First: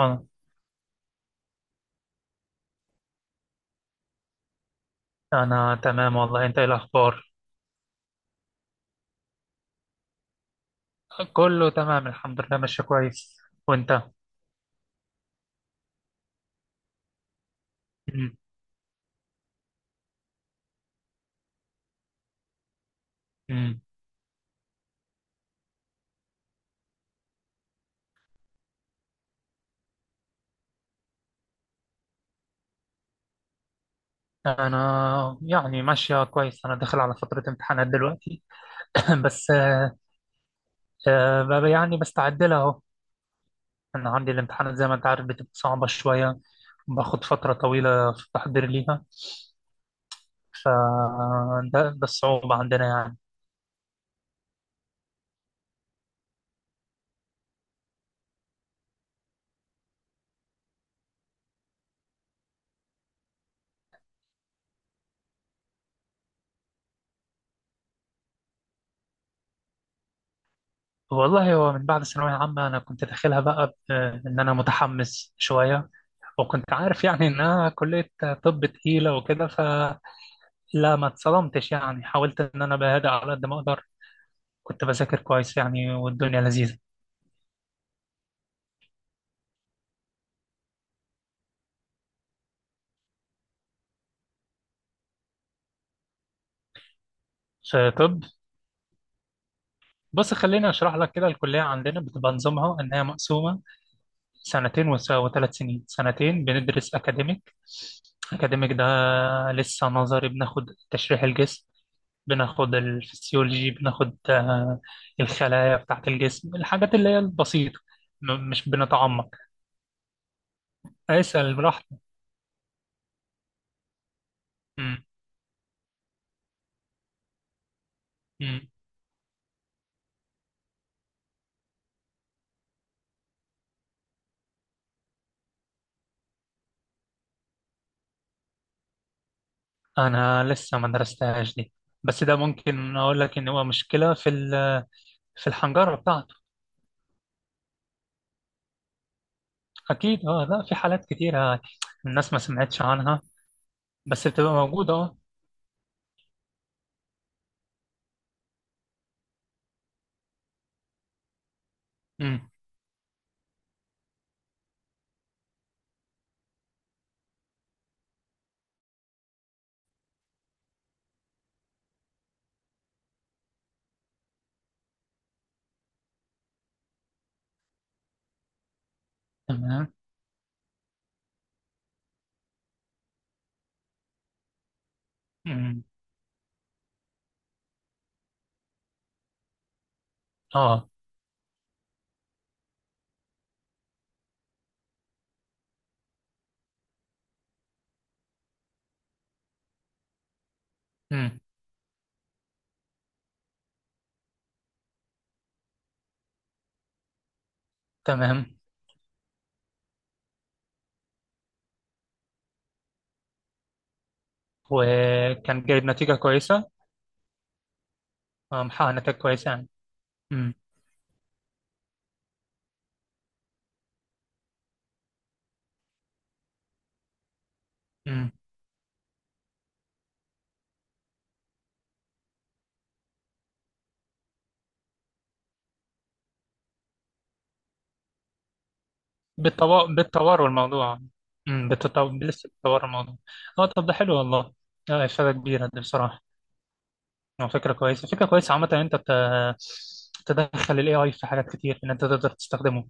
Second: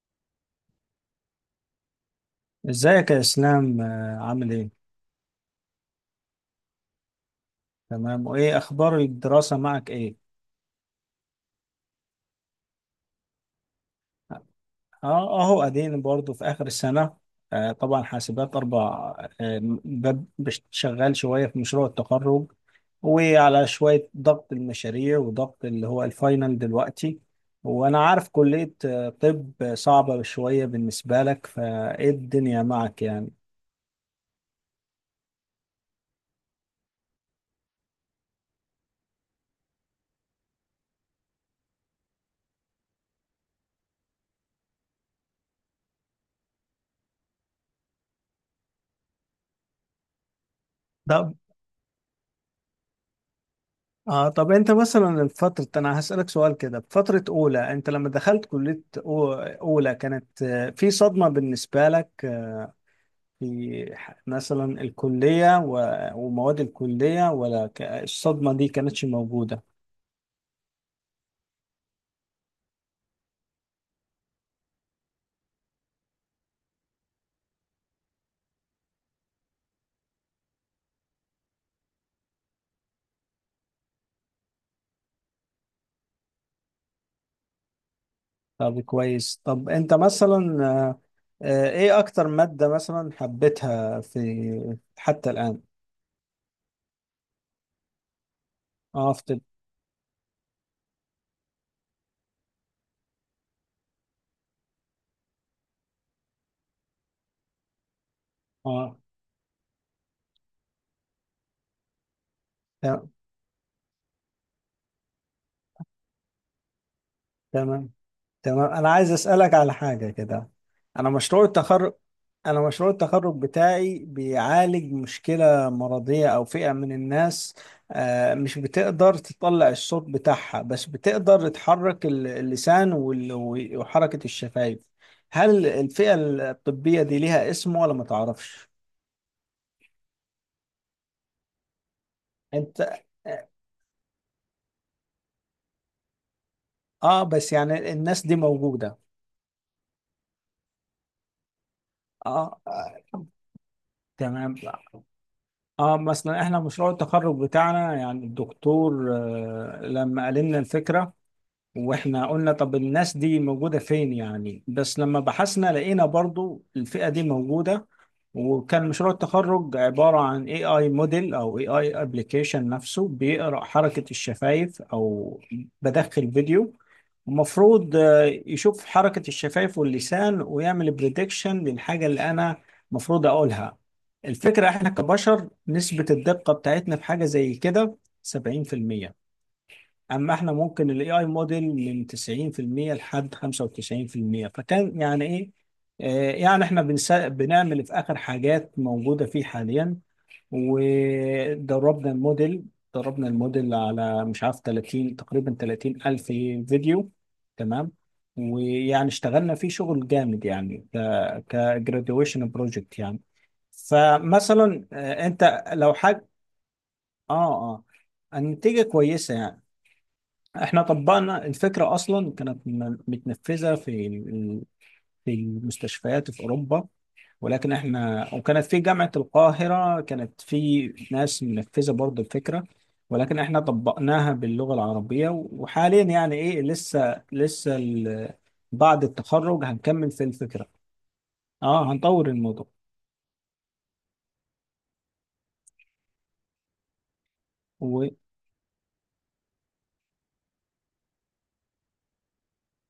أنا ازيك يا اسلام، عامل ايه؟ أنا تمام والله. أنت إيه الأخبار؟ تمام. وايه اخبار الدراسة معك ايه؟ كله تمام الحمد لله، ماشي كويس. وأنت؟ اه، اهو ادين برضو في اخر السنة. آه طبعا، مم. حاسبات اربع. آه شغال شوية في مشروع التخرج، وعلى مم. شوية ضغط المشاريع وضغط اللي هو الفاينل دلوقتي. وانا عارف كلية طب صعبة شوية بالنسبة لك، فايه الدنيا معك يعني؟ أنا يعني ماشية كويس. أنا داخل على فترة امتحانات دلوقتي. بس بقى يعني بستعد لها أهو. أنا عندي الامتحانات زي ما أنت عارف بتبقى صعبة شوية، باخد فترة طويلة في التحضير ليها. فده ده ده الصعوبة عندنا يعني. اه، طب انت مثلا فترة، انا هسألك سؤال كده. بفترة اولى انت لما دخلت كلية اولى، كانت في صدمة بالنسبة لك؟ مثلا الكلية و- ومواد الكلية، ولا الصدمة دي كانتش موجودة؟ والله هو من بعد ثانوية عامة أنا كنت داخلها بقى إن أنا متحمس شوية، وكنت عارف يعني انها كلية طب تقيلة وكده، فلا ما اتصدمتش يعني. حاولت ان انا بهدأ على قد ما اقدر، كنت بذاكر كويس يعني والدنيا لذيذة. طب كويس. طب انت مثلا ايه اكتر مادة مثلا حبيتها في حتى الآن؟ في طب. اه، في طب. بص، خليني اشرح لك كده. الكلية عندنا بتبقى نظامها ان هي مقسومة سنتين و3 سنين. سنتين بندرس اكاديميك. اكاديميك ده اه. لسه نظري. بناخد تشريح الجسم، بناخد ت- الفسيولوجي، بناخد الخلايا بتاعت الجسم، الحاجات اللي هي البسيطة. تمام. مش تمام، انا عايز بنتعمق. اسالك على حاجه كده. انا مشروع اسأل التخرج براحتك. انا مشروع التخرج بتاعي بيعالج مم. مشكله مرضيه، او فئه من الناس. مش مم. بتقدر تطلع الصوت بتاعها، بس بتقدر تحرك اللسان وحركه الشفايف. هل الفئه الطبيه دي ليها اسم، ولا ما تعرفش؟ أنا لسه ما درستهاش دي، بس ده ممكن انت أقول لك إن هو مشكلة في في الحنجرة بتاعته. اه، بس يعني الناس دي موجوده. أكيد، أه، لا، في حالات كتيرة الناس ما اه. سمعتش عنها، بس بتبقى تمام. موجودة. أه. اه، مثلا احنا مشروع التخرج بتاعنا يعني الدكتور لما قال لنا الفكره، واحنا مم. قلنا طب الناس دي موجودة فين يعني، بس لما بحثنا لقينا برضو الفئة دي موجودة. وكان مشروع التخرج عبارة عن AI موديل أو AI ابلكيشن، نفسه بيقرأ حركة الشفايف، أو بدخل فيديو. المفروض يشوف حركة الشفايف تمام. واللسان، ويعمل بريدكشن للحاجة اللي أنا مفروض أقولها. الفكرة إحنا كبشر، مم. نسبة الدقة بتاعتنا في حاجة زي كده 70%. اما احنا أه. ممكن الاي اي موديل من 90% لحد 95%، فكان يعني ايه. يعني احنا بنعمل في اخر حاجات موجوده فيه حاليا، مم. ودربنا الموديل دربنا الموديل على، مش عارف، 30 تقريبا 30 الف فيديو. تمام. تمام. ويعني اشتغلنا فيه شغل جامد يعني كجراديويشن بروجكت يعني. فمثلا، انت وكان جايب لو نتيجة حاجه. كويسة. اه، اه، النتيجه محقق نتائج كويسه كويسة يعني. يعني. مم. احنا طبقنا الفكرة، اصلا كانت متنفذة في المستشفيات في اوروبا. ولكن احنا، مم. وكانت في جامعة القاهرة كانت في ناس منفذة برضه الفكرة، ولكن احنا طبقناها باللغة العربية، وحاليا يعني ايه لسه بعد التخرج هنكمل في بالتوار الفكرة. الموضوع. مم. اه، هنطور لسه الموضوع. بتطور الموضوع. أه، طب ده حلو والله. إفادة كبيرة دي بصراحة. هو فكرة كويسة، فكرة كويسة عامة، إن أنت تدخل ال AI في حاجات كتير، إن أنت تقدر تستخدمه.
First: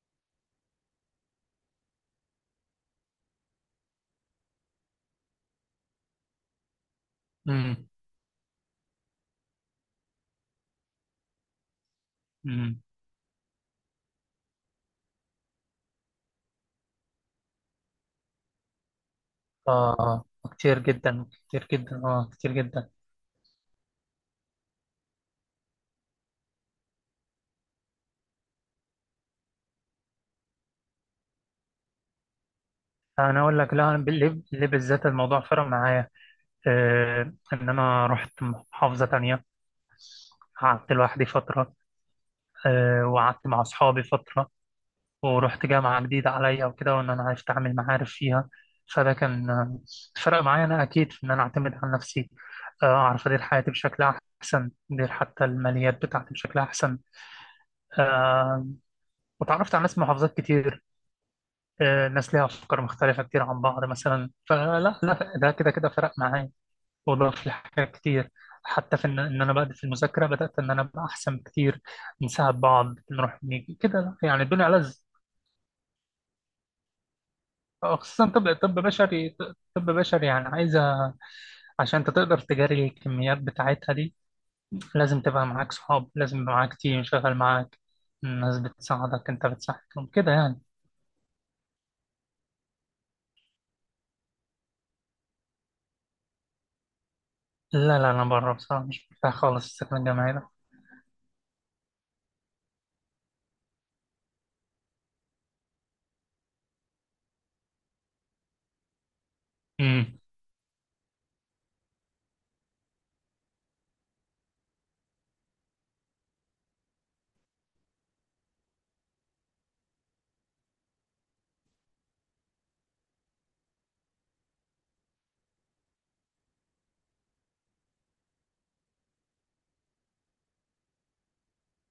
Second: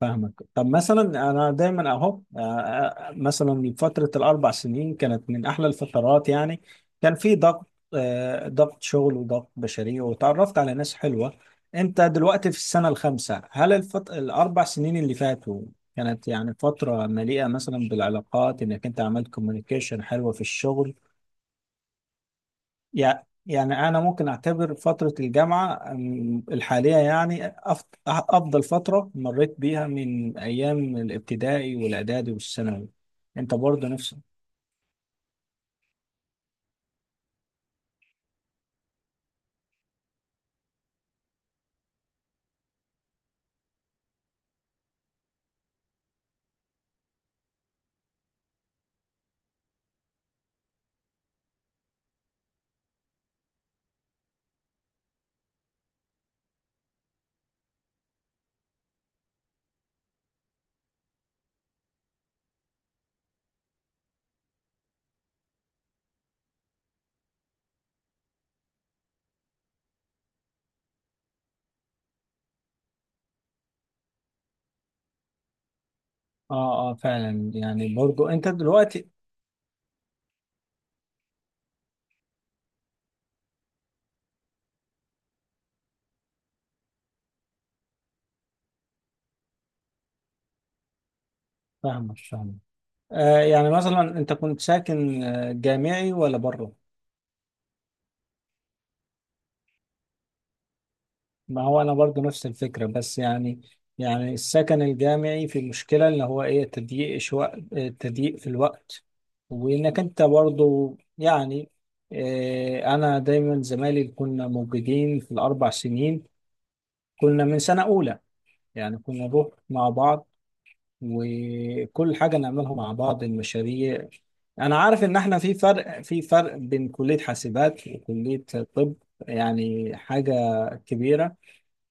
فاهمك. طب مثلا انا دايما اهو، مثلا فتره الاربع سنين كانت من احلى الفترات يعني. كان في ضغط، امم. ضغط شغل وضغط بشري، وتعرفت على ناس حلوه. انت دلوقتي في امم. السنه الخامسه، هل الاربع سنين اللي فاتوا كانت يعني فتره مليئه مثلا بالعلاقات، انك انت عملت كوميونيكيشن آه حلوه في كتير الشغل؟ جدا، كتير جدا، آه كتير جدا. يعني أنا ممكن أعتبر فترة الجامعة الحالية، يعني أفضل فترة مريت بيها من أيام الابتدائي والإعدادي والثانوي. أنا أنت أقول لك، برضه لا، أنا نفسك؟ ليه بالذات الموضوع فرق معايا. إن أنا رحت محافظة تانية، قعدت لوحدي فترة، وقعدت مع أصحابي فترة ورحت جامعة جديدة عليا وكده، وإن أنا أتعامل معارف فيها. فده كان فرق معايا. أنا أكيد في إن أنا أعتمد على نفسي، أعرف أدير حياتي بشكل أحسن، أدير حتى الماليات بتاعتي بشكل أحسن. آه، وتعرفت على ناس من محافظات كتير، ناس ليها أفكار مختلفة كتير عن بعض مثلا. فلا لا، ده كده كده فرق معايا وضاف لي حاجات كتير، حتى في إن أنا بدأت في المذاكرة. بدأت إن أنا أبقى أحسن بكتير، نساعد بعض، نروح، نيجي كده، لا، يعني الدنيا ألذ. آه، آه، فعلا، يعني خصوصا برضه أنت طب، طب دلوقتي. بشري. طب بشري يعني عايزة، عشان انت تقدر تجاري الكميات بتاعتها دي لازم تبقى معاك صحاب، لازم يبقى معاك تيم شغال معاك، الناس بتساعدك انت بتساعدهم كده يعني. فاهمك، فاهمك. يعني مثلا أنت كنت ساكن جامعي ولا بره؟ لا لا، انا بره بصراحة، مش مرتاح خالص السكن الجامعي ده. ما هو انا برضو نفس الفكره، بس يعني، يعني السكن الجامعي في مشكله اللي هو ايه، تضييق شوق، تضييق في الوقت، وانك امم. انت برضو يعني، انا دايما زمايلي كنا موجودين في الاربع سنين. كنا من سنه اولى، يعني كنا نروح مع بعض، وكل حاجه نعملها مع بعض، المشاريع. انا عارف ان احنا في فرق بين كليه حاسبات وكليه طب، يعني حاجه كبيره،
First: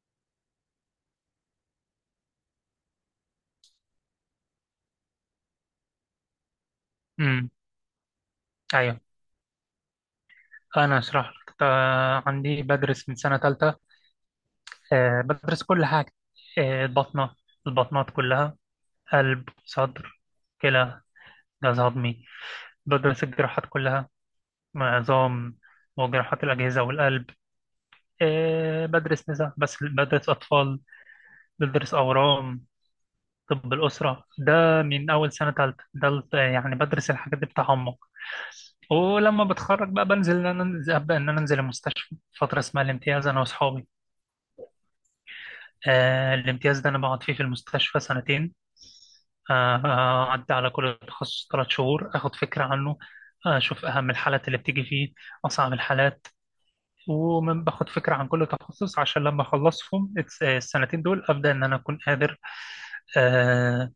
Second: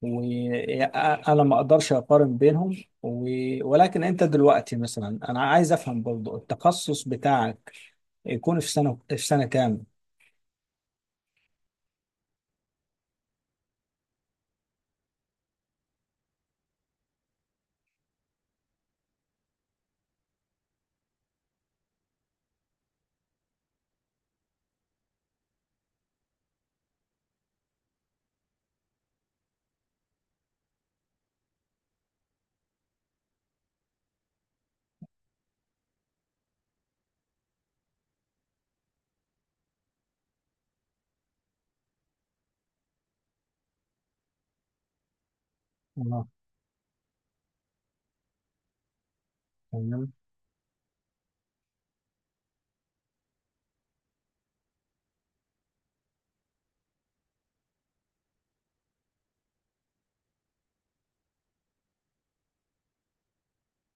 وانا ما اقدرش اقارن بينهم ولكن انت دلوقتي مثلا، انا عايز افهم برضو التخصص امم. بتاعك يكون في سنة ايوه، في سنة كام؟ انا اشرح لك. عندي بدرس من سنة تالتة. بدرس كل حاجة. البطنة، البطنات كلها، قلب، صدر، كلى، جهاز هضمي. بدرس الجراحات كلها، عظام وجراحات الأجهزة والقلب. بدرس نساء، بس بدرس أطفال، بدرس أورام، طب الأسرة ده من أول سنة تالتة. ده يعني بدرس الحاجات دي بتعمق. ولما بتخرج بقى بنزل إن أنا أنزل أبدأ إن أنا أنزل المستشفى فترة اسمها الامتياز أنا وأصحابي. اه. الامتياز ده أنا بقعد فيه في المستشفى سنتين. تمام. أعدي على كل تخصص 3 شهور، أخد فكرة عنه، أشوف أهم الحالات اللي بتيجي فيه، أصعب الحالات. ومن باخد فكرة عن كل تخصص، عشان لما أخلصهم السنتين دول أبدأ إن أنا أكون قادر، آه،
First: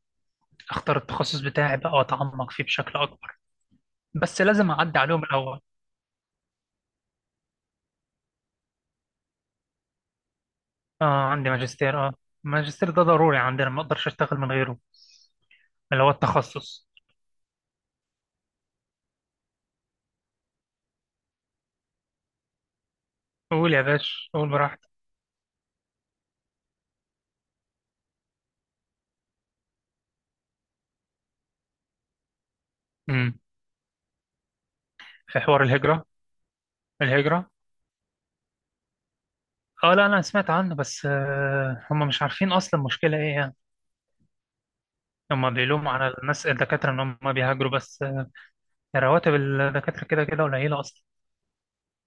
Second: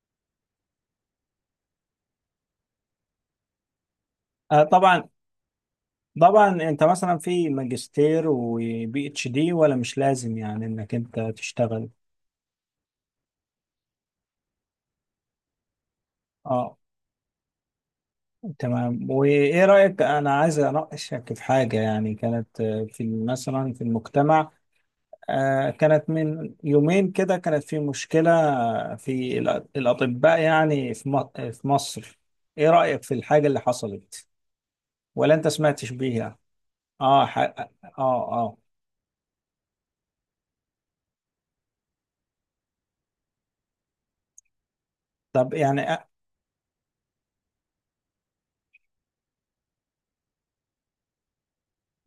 أختار التخصص بتاعي بقى وأتعمق فيه بشكل أكبر. بس آه لازم أعدي طبعا، عليهم الأول. طبعا انت مثلا في ماجستير وبي اتش دي، ولا مش لازم يعني انك آه، انت عندي تشتغل؟ ماجستير. آه. الماجستير ده ضروري عندنا، ما أقدرش أشتغل من غيره، اللي هو اه. التخصص. تمام. وايه رأيك، انا عايز اناقشك في حاجة يعني كانت في مثلا قول في يا باشا، قول المجتمع، براحتك. كانت من يومين كده كانت في مشكلة في الأطباء، يعني في مصر. إيه رأيك في امم. الحاجة اللي حصلت، ولا في أنت حوار سمعتش الهجرة. بيها؟ آه. ح... الهجرة. آه آه آه، لا، أنا سمعت عنه، بس هم مش عارفين أصلا مشكلة إيه يعني. طب هم يعني بيلوموا على الناس الدكاترة إن هم بيهاجروا، بس رواتب الدكاترة كده كده قليلة أصلا.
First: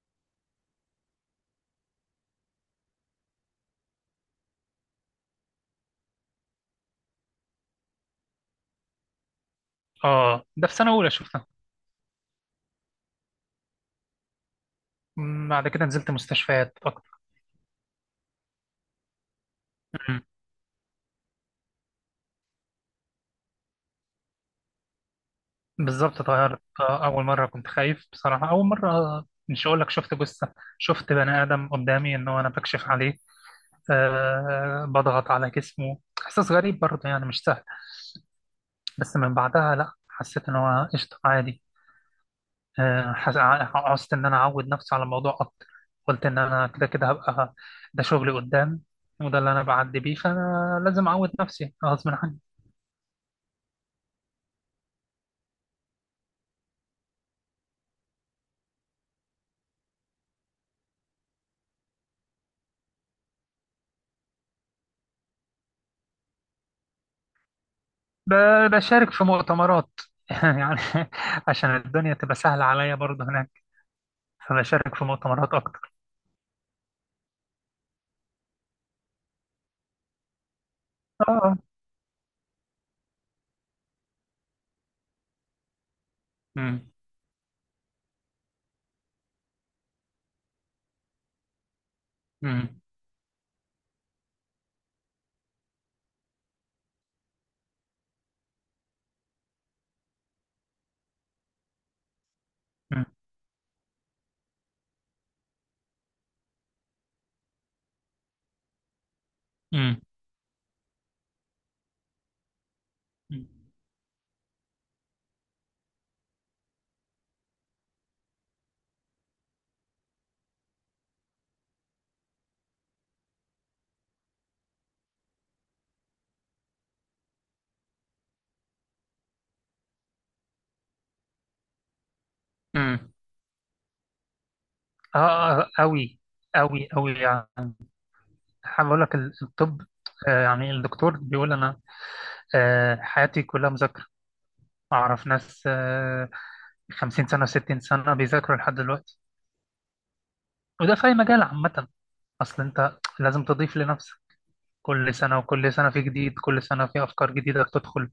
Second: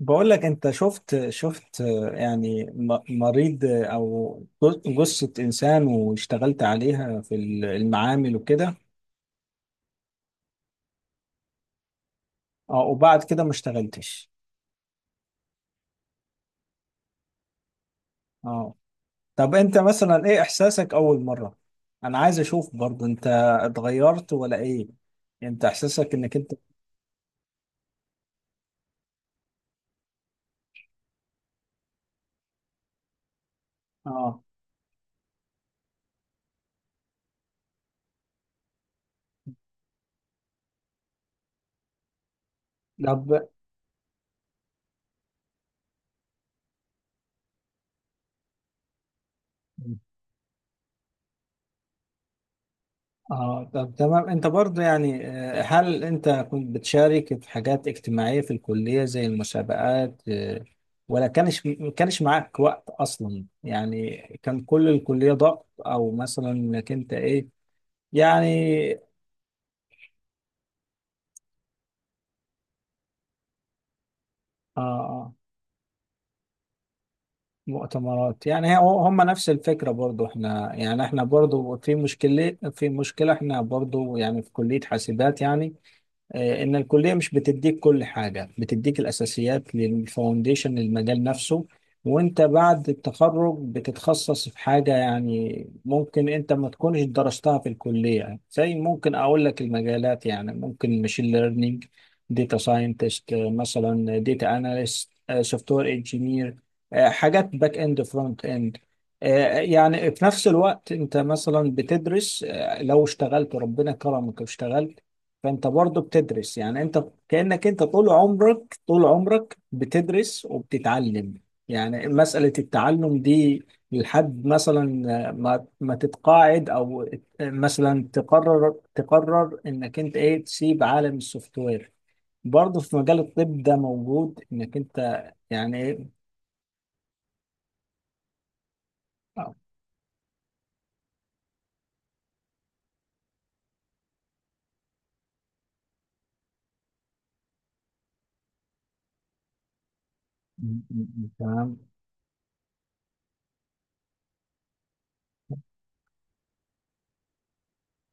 بقول لك، أنت شفت يعني مريض، أو جثة إنسان، واشتغلت عليها في المعامل وكده. اه، ده في سنة أولى شفتها. آه، وبعد كده ما اشتغلتش. بعد كده نزلت مستشفيات أكتر. آه، طب انت مم. مثلا ايه احساسك اول مرة؟ انا عايز اشوف برضو انت، اتغيرت ولا ايه؟ انت احساسك بالظبط انك انت. اتغيرت. أول مرة كنت خايف بصراحة. أول مرة مش هقول لك شفت جثة، شفت بني آدم قدامي إن هو أنا بكشف عليه، اه. بضغط على جسمه. إحساس غريب برضه يعني، مش سهل. بس من بعدها لأ، حسيت إن هو قشطة، عادي. طب. عوزت إن أنا أعود نفسي على الموضوع أكتر. قلت إن أنا كده كده هبقى ده شغلي قدام، وده اللي أنا بعدي بيه، فأنا لازم أعود نفسي غصب عني. اه. طب تمام. انت برضو يعني، هل انت كنت بتشارك في حاجات اجتماعية في الكلية زي المسابقات، ولا كانش معاك وقت اصلا يعني؟ كان كل الكلية ضغط، او مثلا انك انت ايه، يعني. بشارك في مؤتمرات يعني، عشان الدنيا تبقى سهلة عليا برضه هناك، فبشارك في اه، مؤتمرات أكتر. مؤتمرات يعني هم نفس الفكرة. برضو احنا يعني احنا آه. برضو في مشكلة احنا برضو يعني في كلية حاسبات يعني، إن أمم، الكلية مش بتديك كل حاجة، بتديك الأساسيات للفاونديشن للمجال نفسه. وأنت أمم، بعد التخرج بتتخصص في حاجة يعني، ممكن أنت ما تكونش درستها في الكلية، زي ممكن أقول لك المجالات يعني، ممكن ماشين ليرنينج، داتا أمم، ساينتست، مثلا داتا أناليست، سوفت وير انجينير، حاجات باك إند فرونت إند. أمم، يعني في نفس الوقت انت مثلا بتدرس، لو اشتغلت ربنا كرمك واشتغلت، فانت برضه بتدرس يعني، انت كأنك انت طول عمرك طول عمرك بتدرس وبتتعلم، يعني مسألة التعلم دي لحد مثلا ما تتقاعد، او مثلا تقرر انك انت ايه تسيب عالم السوفت وير. برضه في أمم. مجال الطب ده موجود، انك انت آه يعني ايه. أوي، أوي أوي يعني. حابب أقول لك آه، الطب، يعني الدكتور بيقول أنا حياتي كلها مذاكرة. أعرف ناس 50 سنة 60 سنة بيذاكروا لحد دلوقتي. وده في أي مجال تمام. عامة. أصل أنت لازم تضيف لنفسك، كل سنة وكل سنة في جديد، كل سنة في أفكار جديدة بتدخل،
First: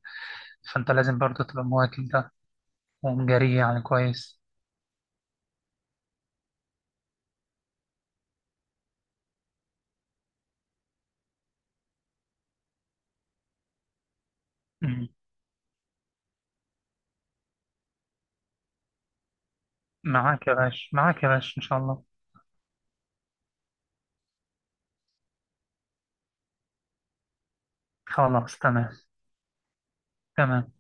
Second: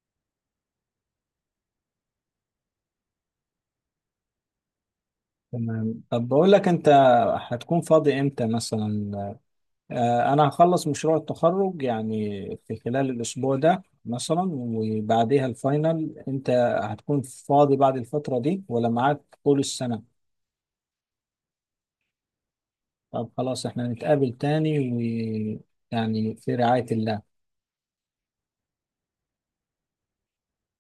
فأنت لازم برضه تبقى مواكب ده ومجري، يعني كويس. تمام، طب بقول لك انت، هتكون فاضي امتى مثلا؟ أنا هخلص مشروع التخرج يعني في خلال الأسبوع ده مثلا، مم. وبعديها الفاينل. أنت هتكون فاضي بعد الفترة دي ولا معاك طول السنة؟ معاك يا باشا، معاك يا باشا إن شاء الله. طب خلاص، إحنا نتقابل تاني، ويعني في رعاية الله. خلاص تمام. تمام.